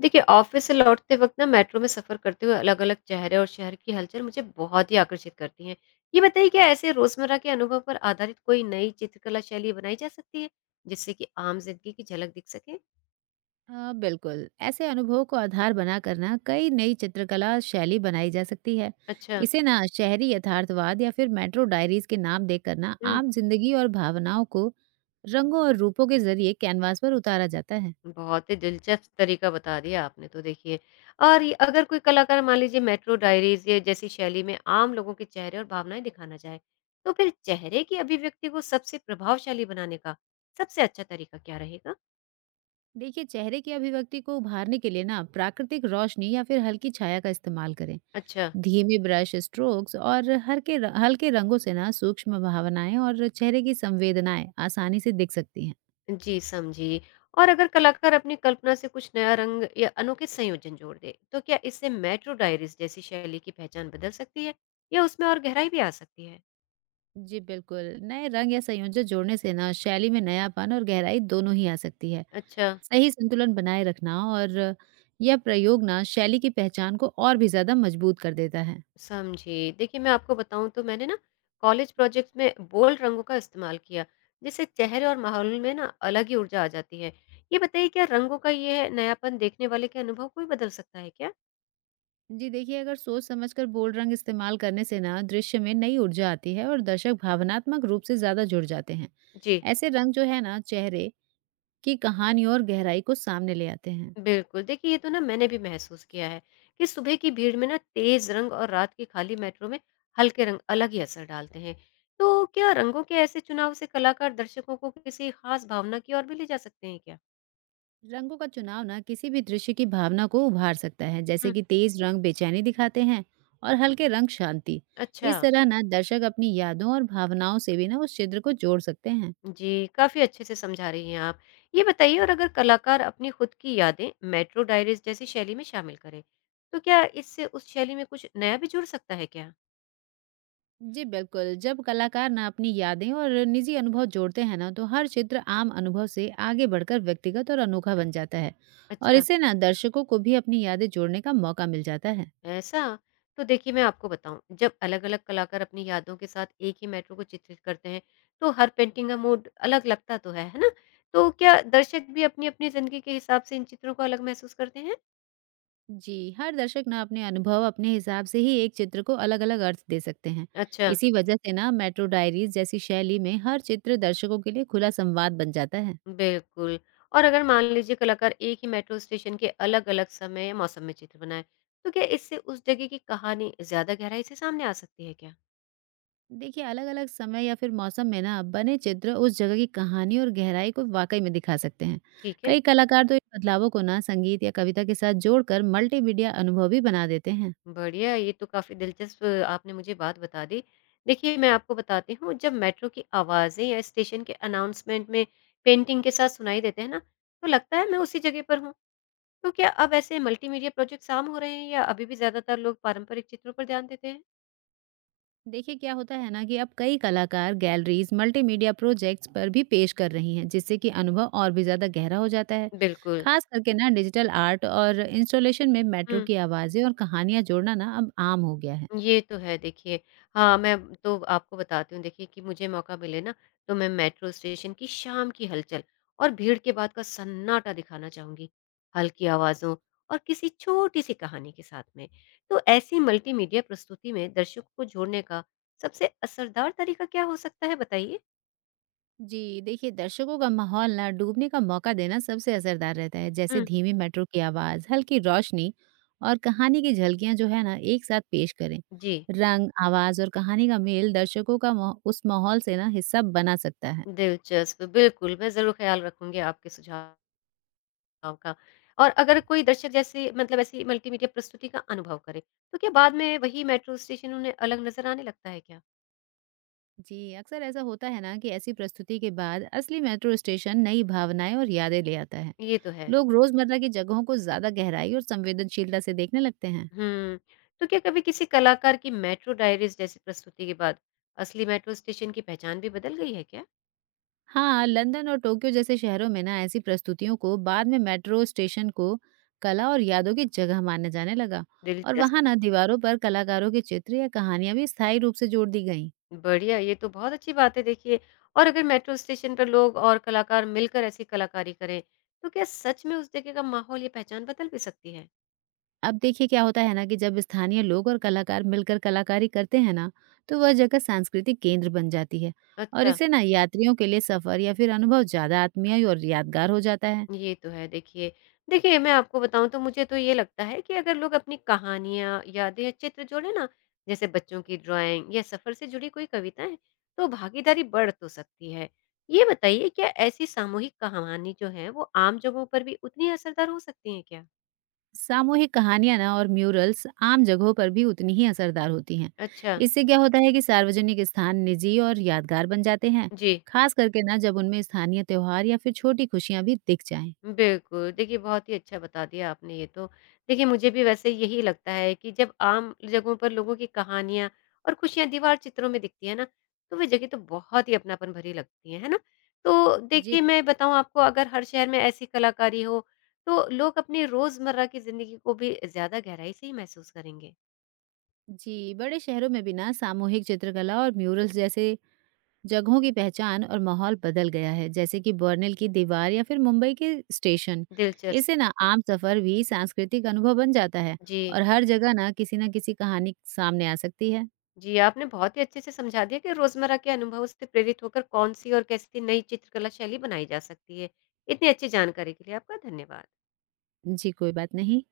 देखिए, ऑफिस से लौटते वक्त ना मेट्रो में सफर करते हुए अलग अलग चेहरे और शहर की हलचल मुझे बहुत ही आकर्षित करती है। ये बताइए, क्या ऐसे रोजमर्रा के अनुभव पर आधारित कोई नई चित्रकला शैली बनाई जा सकती है जिससे कि आम जिंदगी की झलक दिख सके? हाँ बिल्कुल, ऐसे अनुभव को आधार बनाकर ना कई नई चित्रकला शैली बनाई जा सकती है। अच्छा। इसे ना शहरी यथार्थवाद या फिर मेट्रो डायरीज के नाम देकर ना हम्म। आम जिंदगी और भावनाओं को रंगों और रूपों के जरिए कैनवास पर उतारा जाता है। बहुत ही दिलचस्प तरीका बता दिया आपने। तो देखिए, और ये अगर कोई कलाकार, मान लीजिए मेट्रो डायरीज या जैसी शैली में आम लोगों के चेहरे और भावनाएं दिखाना चाहे, तो फिर चेहरे की अभिव्यक्ति को सबसे प्रभावशाली बनाने का सबसे अच्छा तरीका क्या रहेगा? देखिए, चेहरे की अभिव्यक्ति को उभारने के लिए ना प्राकृतिक रोशनी या फिर हल्की छाया का इस्तेमाल करें। अच्छा। धीमे ब्रश स्ट्रोक्स और हल्के हल्के रंगों से ना सूक्ष्म भावनाएं और चेहरे की संवेदनाएं आसानी से दिख सकती हैं। जी, समझी। और अगर कलाकार अपनी कल्पना से कुछ नया रंग या अनोखे संयोजन जोड़ दे, तो क्या इससे मेट्रो डायरीज़ जैसी शैली की पहचान बदल सकती है या उसमें और गहराई भी आ सकती है? जी बिल्कुल, नए रंग या संयोजन जोड़ने से ना शैली में नयापन और गहराई दोनों ही आ सकती है। अच्छा, सही संतुलन बनाए रखना और यह प्रयोग ना शैली की पहचान को और भी ज़्यादा मजबूत कर देता है। समझी। देखिए, मैं आपको बताऊँ, तो मैंने ना कॉलेज प्रोजेक्ट्स में बोल्ड रंगों का इस्तेमाल किया, जिससे चेहरे और माहौल में ना अलग ही ऊर्जा आ जाती है। ये बताइए, क्या रंगों का ये नयापन देखने वाले के अनुभव को भी बदल सकता है क्या? जी देखिए, अगर सोच समझकर बोल्ड रंग इस्तेमाल करने से ना दृश्य में नई ऊर्जा आती है और दर्शक भावनात्मक रूप से ज़्यादा जुड़ जाते हैं। जी। ऐसे रंग जो है ना चेहरे की कहानी और गहराई को सामने ले आते हैं। बिल्कुल, देखिए ये तो ना मैंने भी महसूस किया है कि सुबह की भीड़ में ना तेज रंग और रात की खाली मेट्रो में हल्के रंग अलग ही असर डालते हैं। तो क्या रंगों के ऐसे चुनाव से कलाकार दर्शकों को किसी खास भावना की ओर भी ले जा सकते हैं क्या? रंगों का चुनाव ना किसी भी दृश्य की भावना को उभार सकता है, जैसे हम्म। कि तेज रंग बेचैनी दिखाते हैं और हल्के रंग शांति। अच्छा। इस तरह ना दर्शक अपनी यादों और भावनाओं से भी ना उस चित्र को जोड़ सकते हैं। जी, काफी अच्छे से समझा रही हैं आप। ये बताइए, और अगर कलाकार अपनी खुद की यादें मेट्रो डायरीज जैसी शैली में शामिल करें, तो क्या इससे उस शैली में कुछ नया भी जुड़ सकता है क्या? जी बिल्कुल, जब कलाकार ना अपनी यादें और निजी अनुभव जोड़ते हैं ना तो हर चित्र आम अनुभव से आगे बढ़कर व्यक्तिगत और अनोखा बन जाता है। और अच्छा। इससे ना दर्शकों को भी अपनी यादें जोड़ने का मौका मिल जाता है। ऐसा? तो देखिए, मैं आपको बताऊँ, जब अलग-अलग कलाकार अपनी यादों के साथ एक ही मेट्रो को चित्रित करते हैं, तो हर पेंटिंग का मूड अलग लगता तो है ना? तो क्या दर्शक भी अपनी-अपनी ज़िंदगी के हिसाब से इन चित्रों को अलग महसूस करते हैं? जी, हर दर्शक ना अपने अनुभव, अपने हिसाब से ही एक चित्र को अलग-अलग अर्थ दे सकते हैं। अच्छा, इसी वजह से ना मेट्रो डायरीज जैसी शैली में हर चित्र दर्शकों के लिए खुला संवाद बन जाता है। बिल्कुल। और अगर मान लीजिए कलाकार एक ही मेट्रो स्टेशन के अलग-अलग समय या मौसम में चित्र बनाएँ, तो क्या इससे उस जगह की कहानी ज़्यादा गहराई से सामने आ सकती है क्या? देखिए, अलग-अलग समय या फिर मौसम में ना बने चित्र उस जगह की कहानी और गहराई को वाकई में दिखा सकते हैं। ठीक है। कई कलाकार तो इन बदलावों को ना संगीत या कविता के साथ जोड़कर मल्टीमीडिया अनुभव भी बना देते हैं। बढ़िया, ये तो काफ़ी दिलचस्प आपने मुझे बात बता दी। देखिए, मैं आपको बताती हूँ, जब मेट्रो की आवाज़ें या स्टेशन के अनाउंसमेंट में पेंटिंग के साथ सुनाई देते हैं ना, तो लगता है मैं उसी जगह पर हूँ। तो क्या अब ऐसे मल्टीमीडिया प्रोजेक्ट्स आम हो रहे हैं या अभी भी ज़्यादातर लोग पारंपरिक चित्रों पर ध्यान देते हैं? देखिए, क्या होता है ना कि अब कई कलाकार गैलरीज मल्टीमीडिया प्रोजेक्ट्स पर भी पेश कर रही हैं, जिससे कि अनुभव और भी ज़्यादा गहरा हो जाता है। बिल्कुल। खास करके ना डिजिटल आर्ट और इंस्टॉलेशन में मेट्रो हुँ। की आवाज़ें और कहानियां जोड़ना ना अब आम हो गया है। ये तो है देखिए। हाँ, मैं तो आपको बताती हूँ, देखिए कि मुझे मौका मिले ना, तो मैं मेट्रो स्टेशन की शाम की हलचल और भीड़ के बाद का सन्नाटा दिखाना चाहूँगी। हल्की आवाज़ों और किसी छोटी-सी कहानी के साथ में। तो ऐसी मल्टीमीडिया प्रस्तुति में दर्शकों को जोड़ने का सबसे असरदार तरीका क्या हो सकता है, बताइए? जी देखिए, दर्शकों का माहौल ना डूबने का मौका देना सबसे असरदार रहता है, जैसे हुँ। धीमी मेट्रो की आवाज़, हल्की रोशनी और कहानी की झलकियां जो है ना एक साथ पेश करें। जी, रंग, आवाज़ और कहानी का मेल दर्शकों का उस माहौल से ना हिस्सा बना सकता है। दिलचस्प बिल्कुल, मैं ज़रूर ख़्याल रखूँगी आपके सुझाव गाँव का। और अगर कोई दर्शक, जैसे ऐसी मल्टीमीडिया प्रस्तुति का अनुभव करे, तो क्या बाद में वही मेट्रो स्टेशन उन्हें अलग नज़र आने लगता है क्या? जी, अक्सर ऐसा होता है ना कि ऐसी प्रस्तुति के बाद असली मेट्रो स्टेशन नई भावनाएं और यादें ले आता है। ये तो है। लोग रोजमर्रा की जगहों को ज्यादा गहराई और संवेदनशीलता से देखने लगते हैं। हुँ। तो क्या कभी किसी कलाकार की मेट्रो डायरीज़ जैसी प्रस्तुति के बाद असली मेट्रो स्टेशन की पहचान भी बदल गई है क्या? हाँ, लंदन और टोक्यो जैसे शहरों में ना ऐसी प्रस्तुतियों को बाद में मेट्रो स्टेशन को कला और यादों की जगह माना जाने लगा। और दिलचस्प। वहां ना दीवारों पर कलाकारों के चित्र या कहानियां भी स्थायी रूप से जोड़ दी गई। बढ़िया, ये तो बहुत अच्छी बात है देखिए। और अगर मेट्रो स्टेशन पर लोग और कलाकार मिलकर ऐसी कलाकारी करें, तो क्या सच में उस जगह का माहौल या पहचान बदल भी सकती है? अब देखिए, क्या होता है ना कि जब स्थानीय लोग और कलाकार मिलकर कलाकारी करते हैं ना तो वह जगह सांस्कृतिक केंद्र बन जाती है। और अच्छा। इसे ना यात्रियों के लिए सफर या फिर अनुभव ज्यादा आत्मीय और यादगार हो जाता है। ये तो है देखिए। देखिए, मैं आपको बताऊँ तो मुझे तो ये लगता है कि अगर लोग अपनी कहानियाँ, यादें या चित्र जोड़ें ना, जैसे बच्चों की ड्राइंग या सफ़र से जुड़ी कोई कविताएँ, तो भागीदारी बढ़ तो सकती है। ये बताइए, क्या ऐसी सामूहिक कहानी जो है, वो आम जगहों पर भी उतनी असरदार हो सकती हैं क्या? सामूहिक कहानियां ना और म्यूरल्स आम जगहों पर भी उतनी ही असरदार होती हैं। अच्छा। इससे क्या होता है कि सार्वजनिक स्थान निजी और यादगार बन जाते हैं। जी। खास करके ना जब उनमें स्थानीय त्योहार या फिर छोटी खुशियां भी दिख जाएं। बिल्कुल। देखिए, बहुत ही अच्छा बता दिया आपने ये तो। देखिए, मुझे भी वैसे यही लगता है कि जब आम जगहों पर लोगों की कहानियाँ और खुशियाँ दीवार चित्रों में दिखती हैं ना, तो वे जगह तो बहुत ही अपनापन भरी लगती हैं, है ना? तो जी। देखिए, मैं बताऊँ आपको, अगर हर शहर में ऐसी कलाकारी हो, तो लोग अपनी रोज़मर्रा की ज़िंदगी को भी ज़्यादा गहराई से ही महसूस करेंगे। जी, बड़े शहरों में भी ना सामूहिक चित्रकला और म्यूरल्स जैसे जगहों की पहचान और माहौल बदल गया है, जैसे कि बर्निल की दीवार या फिर मुंबई के स्टेशन। दिलचस्प। इससे ना आम सफर भी सांस्कृतिक अनुभव बन जाता है। जी। और हर जगह ना किसी कहानी सामने आ सकती है। जी, आपने बहुत ही अच्छे से समझा दिया कि रोज़मर्रा के अनुभवों से प्रेरित होकर कौन-सी और कैसी नई चित्रकला शैली बनाई जा सकती है। इतनी अच्छी जानकारी के लिए आपका धन्यवाद। जी, कोई बात नहीं।